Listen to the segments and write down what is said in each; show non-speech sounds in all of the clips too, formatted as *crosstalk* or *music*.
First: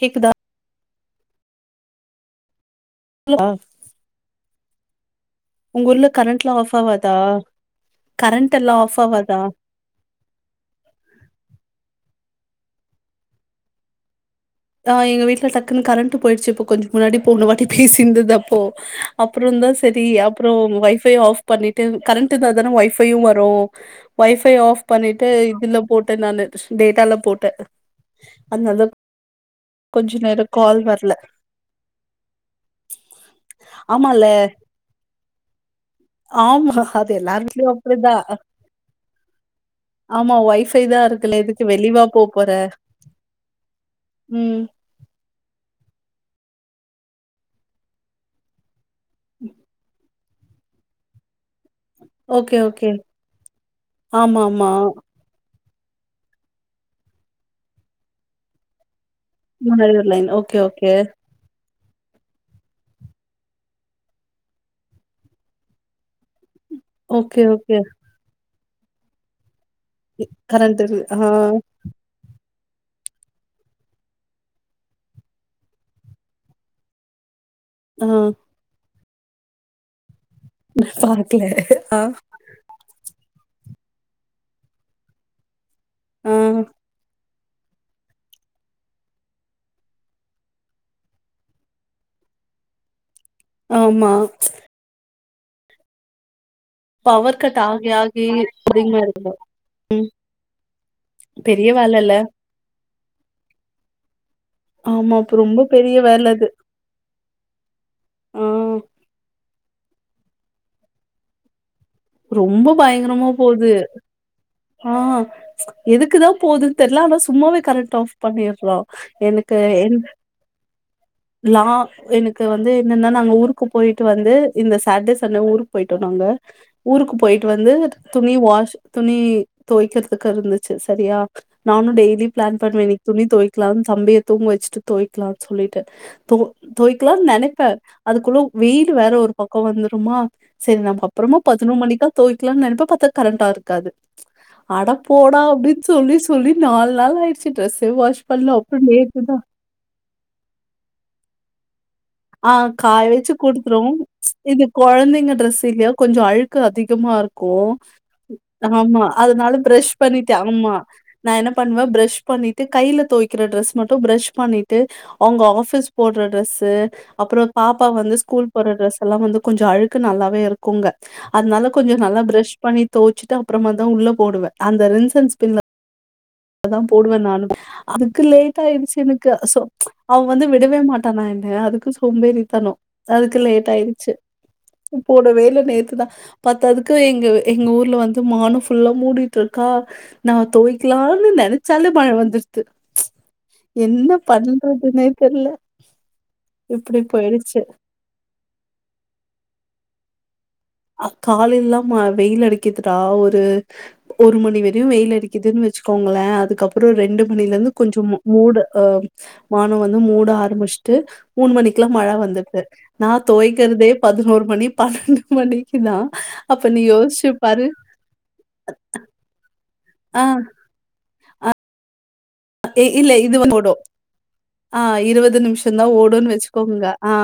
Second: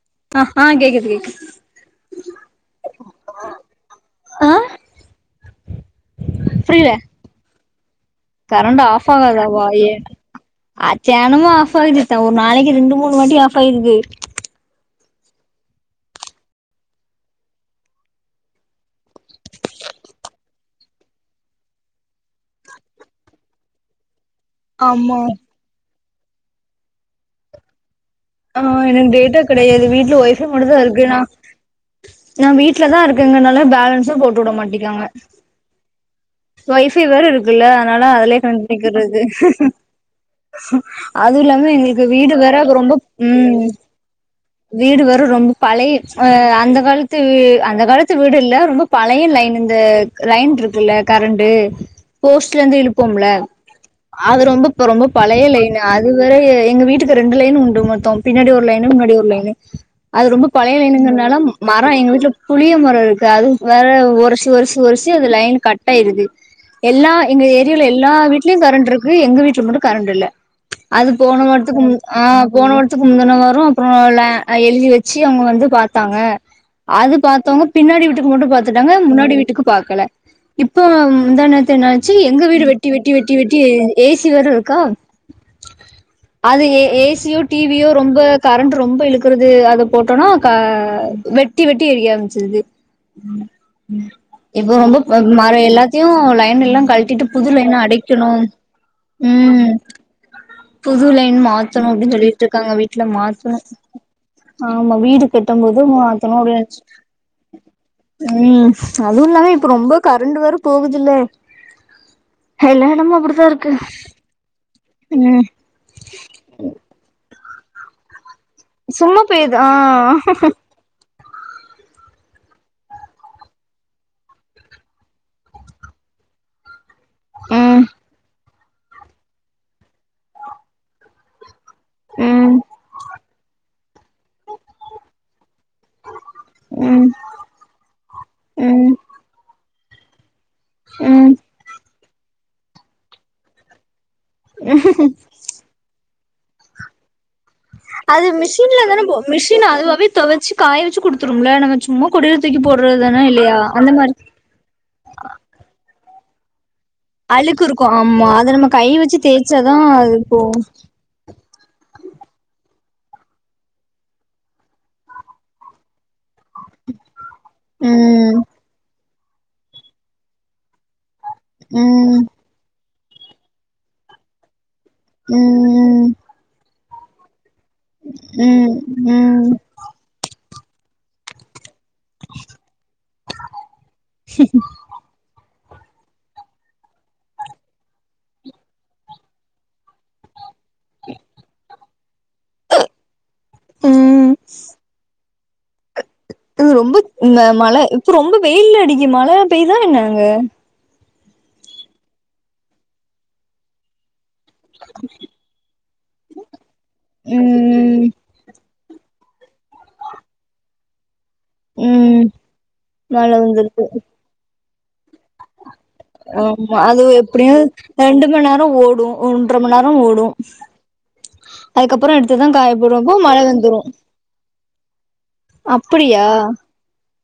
கேக்குதா ஆஹா கேக்குது கேக்கு ஆ ஆ உங்க ஊர்ல கரண்ட்லா ஆஃப் புரியல ஆவாதா கரண்ட் ஆஃப் ஆகாதா வா ஏ அத்தியானமோ ஆப் ஆது தா ஒரு நாளைக்கு ரெண்டு மூணு வாட்டி ஆப் ஆய்ருது ஆ எங்க வீட்ல டக்குன்னு கரண்ட்டு போய்டுச்சு இப்போ கொஞ்சோ முன்னாடி போண வாட்டி பேசிந்தது அப்போ அப்புறோ தா சரி அப்புறோ வொய்ஃபை ஆஃப் பண்ணிட்டு கரண்ட்டு இருந்தா தான ஒய்ஃபையு வரு ஒய்ஃபை ஆஃப் ஆமா பண்ணிட்டு இதுல போட்டே நானு டேட்டால போட்ட ஆ எனக்கு டேட்டா கெடையாது வீட்டுல கொஞ்ச நேரோ ஒய்ஃபை மட்டு கால் தா இருக்கு வரல நா நா வீட்ல தா இருக்கங்கனால பேலன்ஸு ஆமால போட்டு விட மாட்டிக்காங்க ஆமா ஒய்ஃபை அது வேற எல்லார் இருக்குல்ல வீட்லயு அதனால அப்டிதா அதுலயே கணெக்ட் பன்னிக்கிறது ஆமா ஒய்ஃபை தா இருக்குல்ல அதுவு எதுக்கு இல்லாம வெளிவா எங்ளுக்கு போ வீடு போற வேற ரொம்ப ம் ம் வீடு வேற ரொம்ப பழைய அ அந்த காலத்து அந்த காலத்து வீடு இல் ரொம்ப பழைய லைன் இந்த லைன் இருக்குல்ல கரண்ட்டு ஓகே போஸ்ட்ல இருந்து ஓகே இழுப்போம்ல ஆமா அது ஆமா ரொம்ப ரொம்ப பழைய லைன் அது வேற எங்க வீட்டுக்கு ரெண்டு லைன் உண்டு மொத்தம் பின்னாடி ஒரு லைனு முன்னாடி ஒரு லைன் முன்னாடி ஒரு அது லைன் ரொம்ப ஓகே பழைய ஓகே லெய்ணுங்கரனால மரம் எங்க வீட்டுல புளிய மரம் இருக்கு அது வேற ஒரிசு ஒர்சு ஒரிசு அது லைன் கட் ஆயிருக் ம் எல்லா எங்க ஏரியாவில எல்லா வீட்லயும் கரண்ட் இருக்கு எங்க வீட்ல மட்டு கரண்ட் இல்ல ஓகே கரண்ட் இரு அது ஆ போன வார்த்துக்கு மு ஆ போன வார்த்துக் முந்தின வரோ அப்புறோ எழுதி வச்சு அவங்க வந்து பாத்தாங்க அது பாத்வங்க ஆ பின்னாடி வீட்டுக்கு மட்டு பாத்துட்டாங்க முன்னாடி வீட்டுக்கு பாக்கல இப்ப பாக்கல முந்நாணேத்து ஆ என்னாச்சு எங்க வீடு வெட்டி வெட்டி வெட்டி வெட்டி ஏசி வேரு இருக்கா ஆ அது A A C U T V யோ ரொம்ப கரண்ட் ரொம்ப இழுக்குறது அத போட்டோம்னா வெட்டி வெட்டி எரிய ஆம்பிச்சது ம் ஆமா இப்ப ரொம்ப ம எல்லாத்தையு லைன் எல்லா கழட்டிட்டு பவர் கட் புதுல என்ன ஆகி ஆகி அடைக்கணு அதிகமா இருக்கு உம் புதுலைன்னு பெரிய மாத்தணு வேல அப்டின்னு இல்ல சொல்லிட்டு இருக்காங்க வீட்ல மாத்தணு ஆமா வீடு இப்ப கட்டும் ரொம்ப போது பெரிய வேல அது *unintelligible* ஆ ம் அதுவு இல்லாமே இப்ப ரொம்ப கரண்ட் வேற போகுதுல்ல ரொம்ப எல்லா இடமும் பயங்கரமா அப்படித்தான் போது இருக்கு ஆ ம் எதுக்குதா போதுன்னு தெர்ல ஆனா சும்மாவே கரெண்ட் ஆஃப் பண்ணிர்ரா சும்மா பெய்யுது எனக்கு ஆ என் லா எனக்கு வந்து என்னன்னா நாங்க ஊருக்கு போயிட்டு வந்து இந்த சேட்ர்டே சண்டே ஊருக்கு போயிட்டோ நாங்க ஊருக்கு போயிட்டு வந்து ம் துணி வாஷ் துணி துவைக்கறதுக்கு இருந்துச்சு சரியா நானு டெய்லி ம் பிளான் பண்ணுவ இன்னைக்கு துணி துவைக்கலானு தம்பிய தூங்க வச்சுட்டு துவைக்கலானு சொல்லிட்டு தூ ம் தோவ்க்கலானு நெனைப்பே அதுக்குள்ள வெயில் ம் வேற ஒரு பக்கோ வந்துருமா செரி நம்ம ம் அப்புறமா பதினோ மணிக்கா தோய்கலானு நெனைப்ப பார்த்தா கரண்டா இருக்காது அட போடா அப்டின்னு சொல்லி சொல்லி நாலு நாள் ஆயிடுச்சு ட்ரெஸ்ஸே வாஷ் பண்ல அப்புற நேத்துதா மிஸின் அதுவாவே துவச்சு காய வச்சு குடுத்துரும்ல நம்ம சும்மா ஆ கொடிலத்தூக்கி போடுறது காய தானே வச்சு இல்லையா குடுத்துருவோ அந்த மாரி இது கொழந்தைங்க டிரெஸ் இல்லையா கொஞ்சம் அழு க்கு அதிகமா இருக்கு அழுக்கு ஆமா அத நம்ம கை ஆமா வச்சு அதனால தேய்ச்சாதா ப்ரஷ் அது பண்ணிட்டே போகு ஆமா நா என்ன பண்ணுவே ப்ரஷ் பண்ணிட்டு கைல துவைக்கிற ப்ரெஸ் மட்டு ப்ரஷ் பண்ணிட்டு அவுங்க ஆபிஸ் போடுற ட்ரெஸ்ஸு அப்புறோ பாப்பா வந்து ம் ஸ்கூல் போடுற ட்ரெஸ் எல்லா வந்து கொஞ்ச அழுக்கு நல்லாவே இருக்குங்க அதனால கொஞ்ச ம் நல்லா ப்ரேஷ் பண்ணி தோவ்ச்சுட்டு அப்புறமா தா உள்ள போடுவே அந்த ரின்ஸ் அன் ஸ்பின்ல ம் அதா போடுவே நானு அதுக்கு லேட் ம் ஆயிடுச்சு எனக்கு ம் அவங் வந்து விடவே மாட்டாங்க என்ன அதுக்கு சோம்பேறித்தனோ அதுக்கு லேட் ஆயிருச்சு போடவே இல்ல நேத்துதா பத்தாதுக்கு எங்க எங்க ஊர்ல வந்து வானம் ஃபுல்லா மூடிட்டு இருக்கா நா துவய்க்கலானு நெனைச்சாலே மழை வந்துடுது என்ன ம் பண்றதுன்னே தெர்ல து இப்டி ரொம்ப போயிடுச்சு மழை இப்ப ரொம்ப வெயில் அடிக்கு மழைல பேய் தா என்ன அங்க காலைல்லா ம வெயில் அடிக்குதுடா ஒரு ஒருமணி ணி வரையு வெயில் அடிக்குதுன்னு வச்சுக்கோங்களே அதுக்கப்புறோ ரெண்டு மணில இருந்து கொஞ்சோ ம் மோ மூடு அ மானோ வந்து மூட ஆரம்பிச் ட்டு மூணு மணிக்லா மழ ம் வந்துர்து நா மழை வந்துருக்கு தொவைக்கிறதே பதினோரு மணி பணண்டு மணி இன்னா ஆமா அது எப்டியு ரெண்டு மண் நேரோ ஓடு ஒன்ற மண் நேரோ ஆ ஓடு அதுக்கப்புறோ எடுத்து தா காய இல்ல போட்றப்போ மழ இது வந்து ஓடும் வந்துரு ஆ இருவது நிம்ஷோ தா அப்படியா ஓடுன் வச்சிக்கோங்க ஆ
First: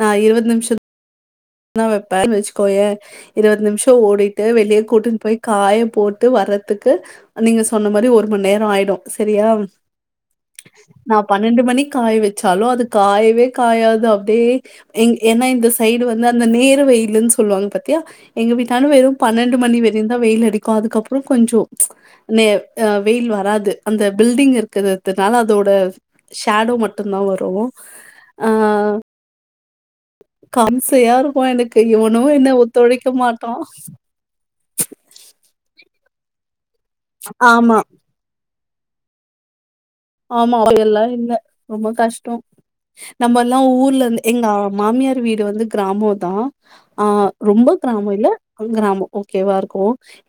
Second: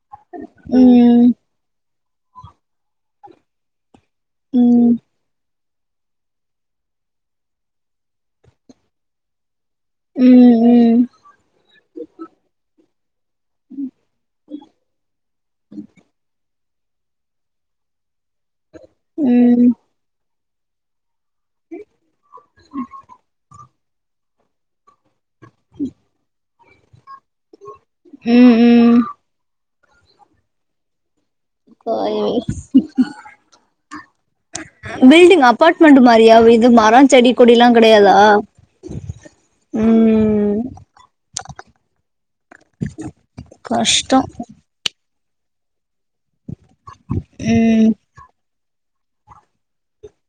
நா இருவது நிம்ஷ் ம் தா வெப்பே வச்சுக்கோயே இருவத் நிம்ஷோ ஓடிட்டு வெளிய ம் கூட்டுன் போய் காய போட்டு வர்றதுக்கு நீங்க சொன்ன மாரி ஒரு மண் நேரோ ஆய்டு செரியா ம் ம் நா பணண்டு மணிக் காய வெச்சாலு அது காயவே காயாது அப்டியே எங் ஏனா இந்த சைடு வந்து அந்த நேர வெயில்லுன் சொல்வாங்க பாத்தியா எங்க வீட்டான வெறு பணண்டு ம் மணி வெரியு தா வெயில் அடிக் கு அதுக்கப்றோ கொஞ்சோ நே அ வெயில் வராது அந்த பில்டிங் இருக்குது அதுனால அதோட ஷேடோ மட்டு தா வரு ம் ம் கம்சையா இருக்கு எனக்கு இவனு என்ன ஒத்துழைக்க மாட்டா பில்டிங் அப்பாட்மெண்ட் மாரியா இது மரோ செடி கொடிலா ஆமா. கெடையாதா உஹ ஆமா அப்டி எல்லா இல்ல ரொம்ப கஷ்டோ நம்ம எல்லா ஊர்ல கஷ்டோ இருந்து எங்க மாமியார் வீடு வந்து கிராமோ தா ஆ ரொம்ப ம் கிராமோ இல்ல அது கிராமோ ஓகேவா இருக்கு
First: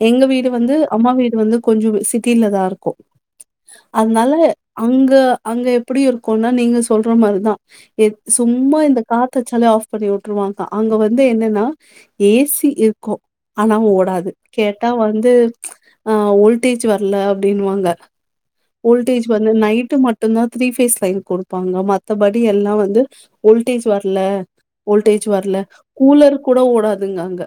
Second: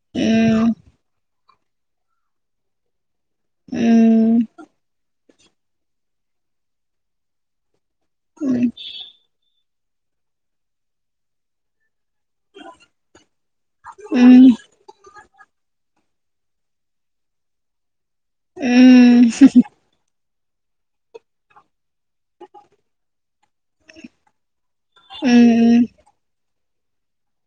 எங்க வீடு ம் வந்து அம்மா வீடு வந்து கொஞ்சோ சிட்டில தா இருக்கு அதனால ம் அங்க அங்க எப்டி இருக்குனா நீங்க சொல்ற மார் தா சும்மா இந்த காத்தடிச்சாலே ஆஃப் பண்ணி வுட்டுரு வாங்கா அங்க வந்து என்னன்னா ஏஸ் சி இருக்கு ஆனா ஓடாது ம் கேட் டா வந்து அ ஓல்டேஜ் வர்ல அப்டின்னு வாங்க ம் ஓல்டேஜ் நைட்டு மட்டு தா திரீ ஃபேஸ் லைன் கொடு பாங்க மத்த படி எல்லா வந்து வோல்டேஜ் வர்ல வோல்டேஜ் வர்ல ம் கூலர் கூட ஓடாதுங்க அங்க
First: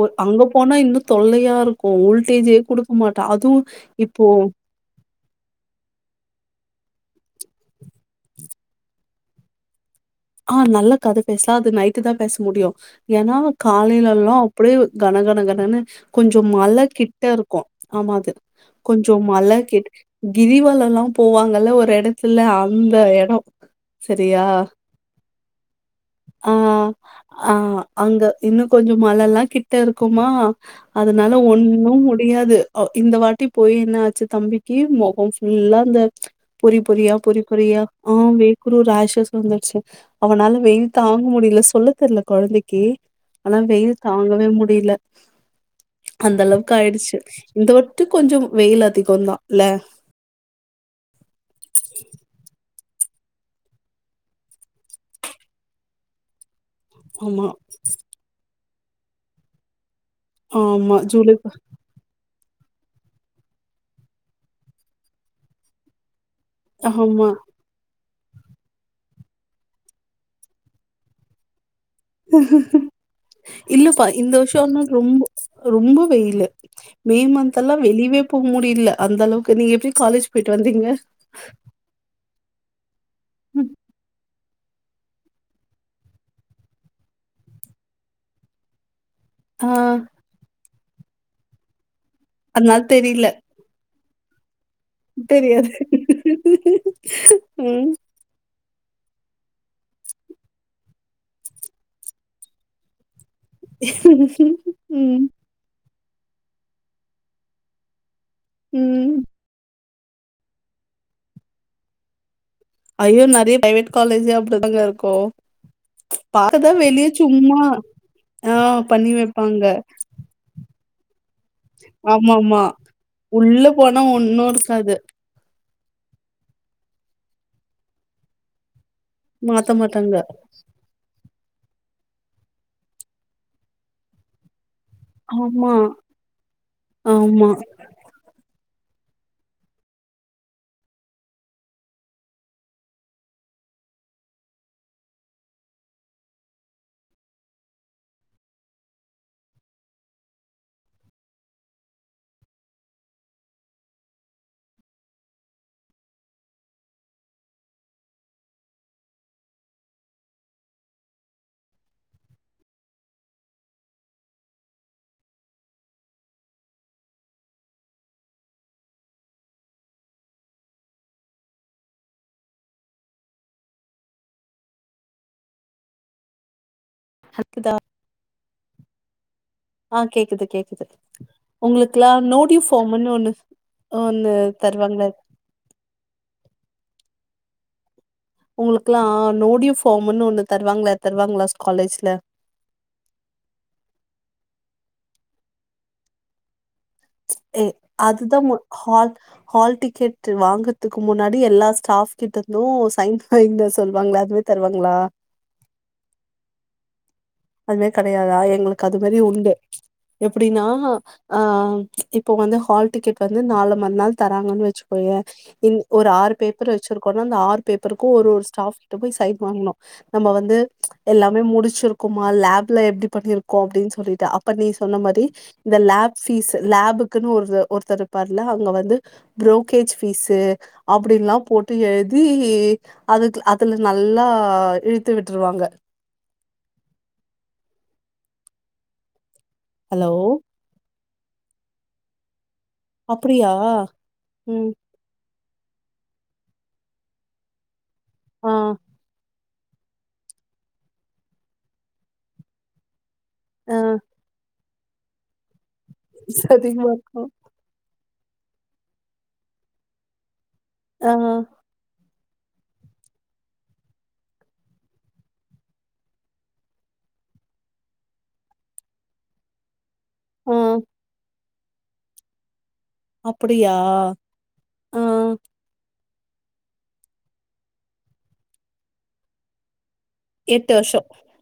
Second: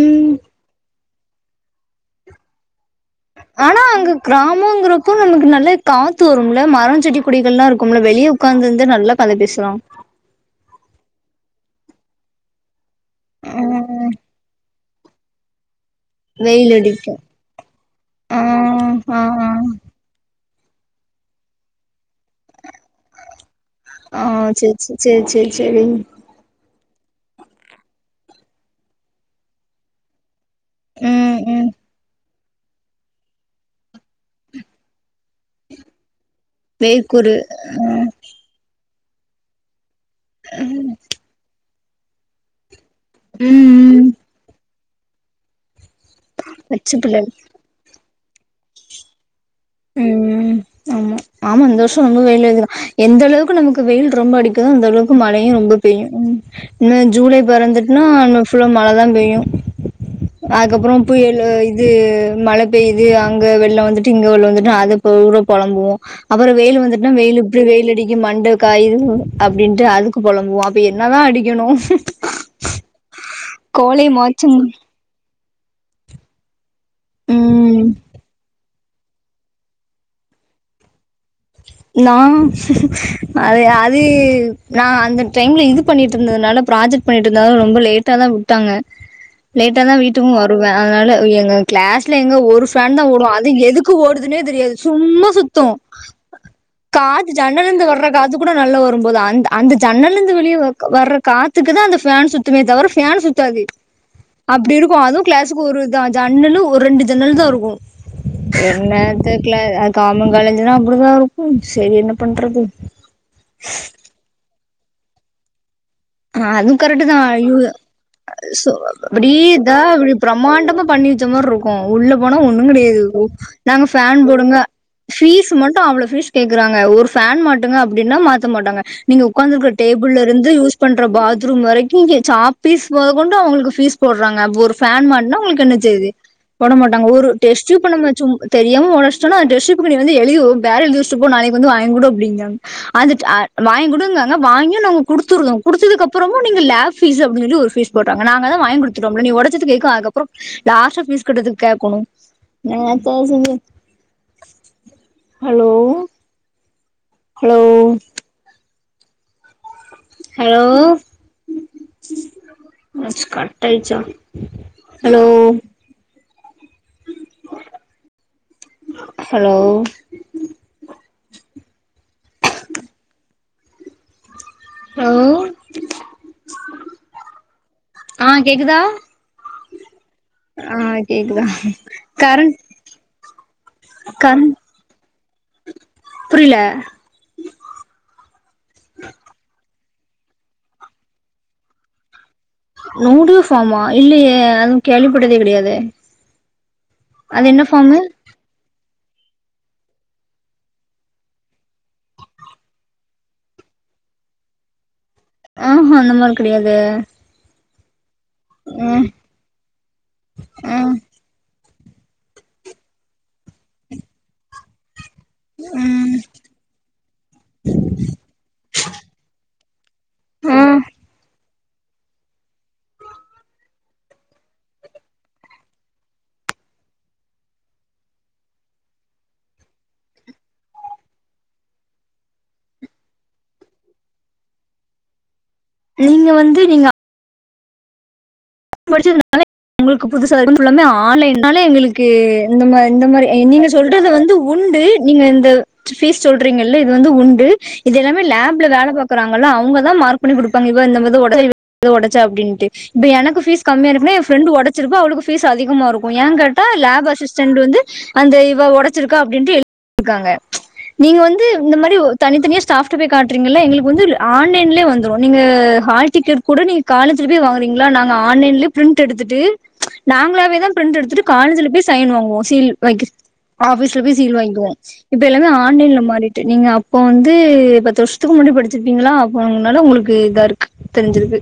ஒ ம் அங்க போனா இன்னு தொல்லையா இருக்கு வோல்டேஜே குடுக் க மாட்டா அது ஆனா அங்க கிராமோங்கற கு நம்மள்க்கு நல்ல காத்து வரும்ல மரோ செடி கொடிகள்லா இருக்கும்ல வெளிய உக்காந்திந்தே நல்லா கத பேசலா ஆ நல்லா கத பேஸ்லா அது நைட்டு தா பேச முடியு ஏனா ஆ காலையில எல்லா அப்டியே கன கன கனனு கொஞ்சோ வெயில் மழ அடிக்கு கிட்ட இருக்கு ஆமா அது ஆ கொஞ்சோ ஆ மழ கிட் கிரிவலல்லா போவாங்கல்ல ஒரு எடத்துல அந்த எடோ செரியா செரி செரி செரி ஆ ஆ அங்க இன்னு கொஞ்சோ மழல்லா கிட்ட இருக்குமா அதுனால ம் ம் ஒண்ணு முடியாது அ இந்த வாட்டி போய் என்ன ஆச்சி தம்பிக்கு மொகோ ஃபுல்லா அந்த பொரி பொரியா வேர்க்குரு பொரி பொரியா ஆ வேக்குரு ராஷஷ் வந்துர்சி அவனால வெயில் தாங்க முடியில சொல்ல தெர்ல கொழந்தைக்கு ஆனா ம் வெயில் ம் தாங்க வே முடியுல அந்த அளவுக்கு பச்ச ஆயிடுச்சு பிள்ளைல இந்த வட்டு கொஞ்சோ வெயில் அதிகோ தா இல்ல ம் ம் ஆமா ஆமா இந்த வர்ஷோ ரொம்போ வெயில் அதிகோ எந்த அளவுக்கு நமக்கு வெயில் ரொம்ப அடிக்குதோ அந்த அளவுக்கு மழையு ரொம்ப பெய்யு இன்னோ ஜூலை ஆமா, பெறந்துட்னா இன்னு ஃபுல்லா மழதா பெய்யு அதுக்கப்புறோ ஆமா. ஜூலை புயலு ப- இ து மழ பெய்து அங்க வெள்ளோ வந்துட்டு இங்க வெள்ளோ வந்துட்டு அத பூறா பொளம்புவோ அப்புறோ வெயிலு வந்துட்ன்னா ஆமா. வெயிலு இப்டி வெயில் அடிக்கு மண்ட காயுது அப்டீன்ட்டு அதுக்கு பொளம்புவோ அப்ப என்னதா அடிக்கணோ இல்லப்பா இந்த வர்ஷோ மாச்சும் ஆனா ரொம்ப ரொம்ப வெயிலு மே மந்த்தெல்லா ம் வெளியவே போ முடியுல அந்த அளவுக்கு நீங்க எப்டி காலேஜ் போயிட்டு வந்தீங்க நா அது அது நா அந்த டைம்ல இது பண்ணிட்டு இருந்ததுனால ப்ராஜெக்ட் பண்ணிட்டு இருந்தால ரொம்ப லேட்டா தா விட்டாங்க *inaudible* லேட்டா தா வீட்டுக்கும் வருவே அதனால எங்க கிளாஸ்ல எங்க ஒரு அதனால ஃபேன் தா தெரியல. ஓடோ அது எதுக் கு ஓடுதுனே தெரியாது சும்மா சுத்தோ தெரியாது. காத்து ஜன்னல இர்ந்து ம். வர் ற காத்து கூட நல்லா வரும்போது அந்த அந்த ஜன்னல இர்ந்து வெளியே வர்ற காத்துக்கு தா அந்த ஃபேன் சுத் துமே தவர ஃபேன் சுத்தாது அப்டி இருக்கோ அதுவு ம். கிளாஸ் பேச்சுக்கு ஒரு ஜ ஜன்னலு ஒரு ரெண்டு ஜன்னல் தா இருக்கோ ம். என்னத்த க்ள அது கவர்மெண்ட் காலேஜ்னா அப்டிதா இருக்கும் செரி என்ன பண்றது ஐயோ நறைய பிரைவேட் காலேஜே அப்டிதாங்க இருக்கோ ஆ அதுவு கரக்டு தா அ யு ஆ சோ பண்ணி அப்டீ வைப்பாங்க. இதா ஒரு பிரமாண்டமா பண்ணி வெச்ச மாரி இருக் கோ உள்ள போனா ஆமாமா. ஒன்னு கெடையாது உள்ள நாங்க போனா ஃபேன் ஒண்ணும் போடுங்க இருக்காது. ஃபீஸ் மட்டோ அவ்ளோ ஃபீஸ் கேக்குறாங்க ஒரு ஃபேன் மாட்டுங்க அப்டீன்னா மாத்த மாட்டாங்க நீங்க ஒக்காந்துருக்க மாத்த டேபிள் மாட்டாங்க. இருந்து யூஸ் பண்ற பாத்ரூம் வரைக்கு சாப்பீஸ் மொத கொண்டு அவுங்குளுக்கு ஃபீஸ் போடுறாங்க அப்ப ஒரு ஃபேன் மாட்னா உங்குளுக்கு ஆமா, என்ன செய்யுது போட மாட்டாங்க ஒரு ஆமா. டேஸ்டு பண்ணா சும் தெரியாம ஒடோச்டோனா அந்த டெஸ்ட் டியூப்கு நீ வந்து எழுதி வேற எழுதிவெச்சுட்டு போ நாளைக்கு வந்து வாங்கிகுடு அப்டீங்காங்க அந்த ட அ வாங்கிடுங்காங்க வாங்கியு நாங்க குடுத்துரு குடுத்துதுக்கப்றோமோ நீங்க லேப் ஃபீஸ் அப்டீனு சொல்லி ஒரு ஃபீஸ் போட்றாங்க நாங்கதா வாங்கி குடுத்துட்டோம்ல நீ ஒடச்சது எதுக்கப்பறோ லாஸ்டா ஃபீஸ் கட்டறதுக்கு கேக்கணோ இன்னாத்த சொல்றது ஹலோ ஹலோ ஹலோ என்னாச்சி கட்டாச்சா ஹலோ அ ஹலோ *inaudible* ஹலோ ஹக்குதா ஆ கேக்குதா ஆ கேக்குது ஆ கேக்குது கேக்குதா உங்களுக்குலா நோ கரண்ட் டியூ ஃபாமுனு ஒண்ணு ஒண்ணு தருவாங்களா புரியுல உங்களுக்குலா நோ டி யூ ஃபார்முனு ஒண்ணு தருவாங்களா தருவாங்களா காலேஜ்ல யய்யய்ய அது கேள்வி பட்டதே கெடயாதே ஒ அதுதா போ ஹால் ஹால் டிக்கெட் வாங்கறத்துக்கு முன்னாடி எல்லா ஸ்டாஃப் கிட்ட இருந்து சைன் போட்னு சொல்வாங்க அது தருவாங்களா ஆ ஹ அந்த மாரி கடையாதே அதுமேர் கடையாதா எங்களுக்கு அது மாரி உண்டு எப்டினா ம், ஆ இப்போ வந்து ஹால் டிக்கெட் வந்து நாள மறு நாள் தராங்கன் வச்சு ய இந் ஒரு ம், ஆறு பேப்பர் வச்சிருக்கோனா அந்த ஆறு பேப்பருக்கு ஒரு ஒரு ஸ்டாஃப் கிட்ட போய் சைன் வாங்கனு நம்ப வந்து ம். எல்லாமே முடிச்சிருக் குமா லேப்ல எப்டி பண்ணிருக்கோ அப்டின் சொல்லிட்டு அப்பர் நீ சொன்ன மாதிரி இந்த லேப் ஃபீஸ் லேப்புக்குன் ஒருத்த ஒருத்தர் பார்ல அங்க வந்து புரோக்கேஜ் ஃபீஸ்சு அப்டிலா போட்டு எழுதி அது அதுல நல்லா இழுத்து விட்டுருவாங்க நீங்க வந்து நீங்க படிச்சதுனால உங்களுக்கு ஹலோ புதுசா எதுவு சொன்னாலே ஆன்லைன்னாலே எங்களுக்கு இந்த மாரி இந்த மாரி அப்டியா நீங்க சொல்றது வந்து ம் உண்டு நீங்க இந்த ஃபீஸ் சொல்றீங்கல்ல இது வந்து உண்டு இது எல்லாமே ஆ லேப்ல வேல பாக்கறாங்க அத்லா அவங்கதா மார்க் பண்ணி குடுப்பாங்க இவ இந்த இத ஒடச்சா அப்டின்ட்டு இப்ப எனக்கு பீஸ் ஆ கம்மியா இருக்குனா எ ஃப்ரெண்ட் ஒடச்சிருப்ப அவளுக்கு ஃபீஸ் அதிகமா இருக்கு ஏங்கேட்டா சரிமா லேப் இருக்கு அசிஸ்டன்ட் வந்து அந்த இவ ஒடச்சிருக்கா அப்டின்ட்டு எழுதிருக்காங்க ஆ நீங்க வந்து இந்த மாரி ஒ தனித்தனியாக ஸ்டாஃப்ட போய் காட்றீங்கல எங்களுக்கு வந்து ஆன்லைன்லே வந்துரு நீங்க ஹால் டிக்கெட் கூட நீ காலஜ்ல போய் வாங்குறிங்களா நாங்க ஆன்லைன்ல ப்ரிண்ட் எடுத்துட்டு ஆ நாங்களாவேதா ப்ரிண்ட் எடுத்துட்டு காலேஜ்ல போய் சைன் வாங்குவோ சீல் வாங்கி அப்படியா ஆபிஸ்ல போய் சீல் வாங்கிக்குவோ ஆ இப்ப எல்லாமே ஆன்லைன்ல மாறிட்டு நீங்க அப்போ வந்து பத்து வருஷத்துக்கு முன்னாடி படிச்சிருப்பீங்களா அப்ப அன்னால உங்களுக்கு இதாருக்கு எட்டு வருஷோ தெரிஞ்சிருக்கு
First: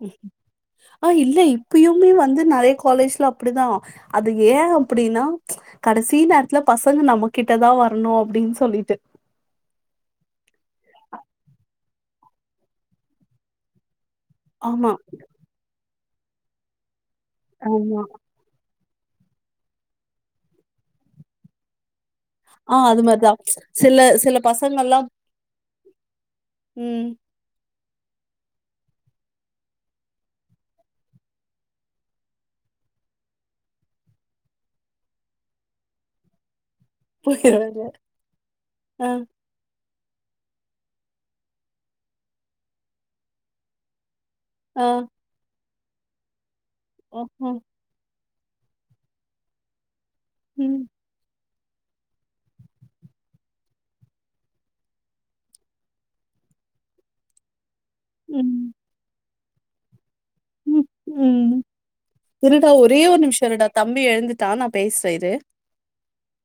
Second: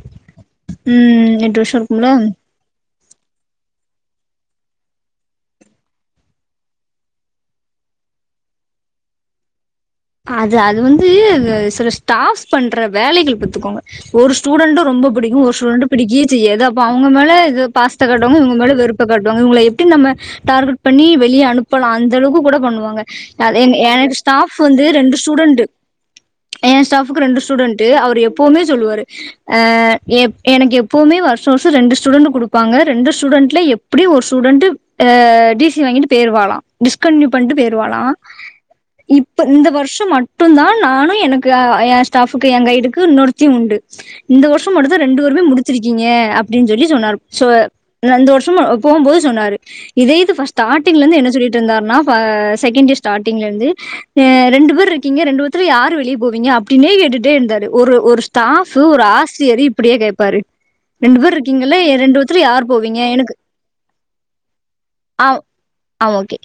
ஆ ம் இல்ல இப்பயுமே வந்து நெறைய காலேஜ்ல அப்டிதா அது ஏ அப்டினா கடைசீ நேரத்துல பசங்க நம்மகிட்டதா வரணு அப்டின் சொல்லிட்டு அது அது வந்து சில ஸ்டாப்ஸ் பண்ற வேலைகள் பத்துக்கோங்க ஒரு ஸ்டூடெண்டு ஆமா ரொம்ப பிடிக்கு ஒரு ஸ்டூடண்ட பிடிக்கே செய்யாது அப்ப அவங்க மேல ஆமா பாசத்த காட்டுவாங்க இவ்ங்க மேல வெறுப்ப காட்டுவாங்க இவங்கள எப்டி நம்ம டார்கெட் பண்ணி வெளிய அனுப் ப்பலா அந்த அளவுக்கு கூட ஆ அது பண்ணுவாங்க மாரிதா அது எ சில எனக்கு சில ஸ்டாஃப்ஸ் வந்து பசங்கல்லா ரெண்டு ஸ்டூடண்டு ஏ ம் ஸ்டாஃப்க்கு ரெண்டு ஸ்டூடண்ட் அவர் எப்பவுமே சொல்லுவாரு ஆ எப் எனக்கு எப்பவுமே வருஷ வருஷொ ரெண்டு ஸ்டூடெண்ட் குடுப்பாங்க ரெண்டு ஸ்டூடண்ட்ல எப் அப்டியே ஒரு ஸ்டூடெட் அ டி சி வாங்கிட்டு பேய்ர்வாளாம் டிஸ்கன்டியூ பண்ணிட்டு பேய்ர்வளா ம் ப்ப இந்த வருஷ மட்டுந்தா நானு எனக்கு ஏ ஸ்டாஃபுக்கு ஏ கைடுக்கு இன்னொருத்தியு உண்டு இந்த வருஷொ ஆ மட்டுந்தா ரெண்டு பேருமே முடிச்சிருக்கீங்க அப்டின் சொல்லி சொன்னாரு ஆ சோ ஆ இந்த வருஷமு போகும்போது சொன்னாரு இதே இது ம் ஸ்டாட்டிங்ல இருந்து என்ன சொல்லிட்டு இருந்தாருனா செகண்ட் இயர் ஸ்டாட்டிங்ல இருந்து ஆ ரெண்டு பேரு இருக்கீங்க ரெண்டு பேத்துல யார் வெளிய போவீங்க அப்டினே கேட்டுட்டே இருந்தாரு ஒரு ஒரு ம் ஸ்டாஃபு ஒரு ஆசிரியரு இப்டியா கேப்பாரு ம் ரெண்டு பேரு ம் இருக்கீங்கல ரெண்டு பேத்துல இருடா யார் ஒரே போவீங்க ஒரு எனக்கு.. நிமிஷோ இருடா தம்பி எழுந்துட்டா நா பேசுறே இரு ஆ ஆ ஓகே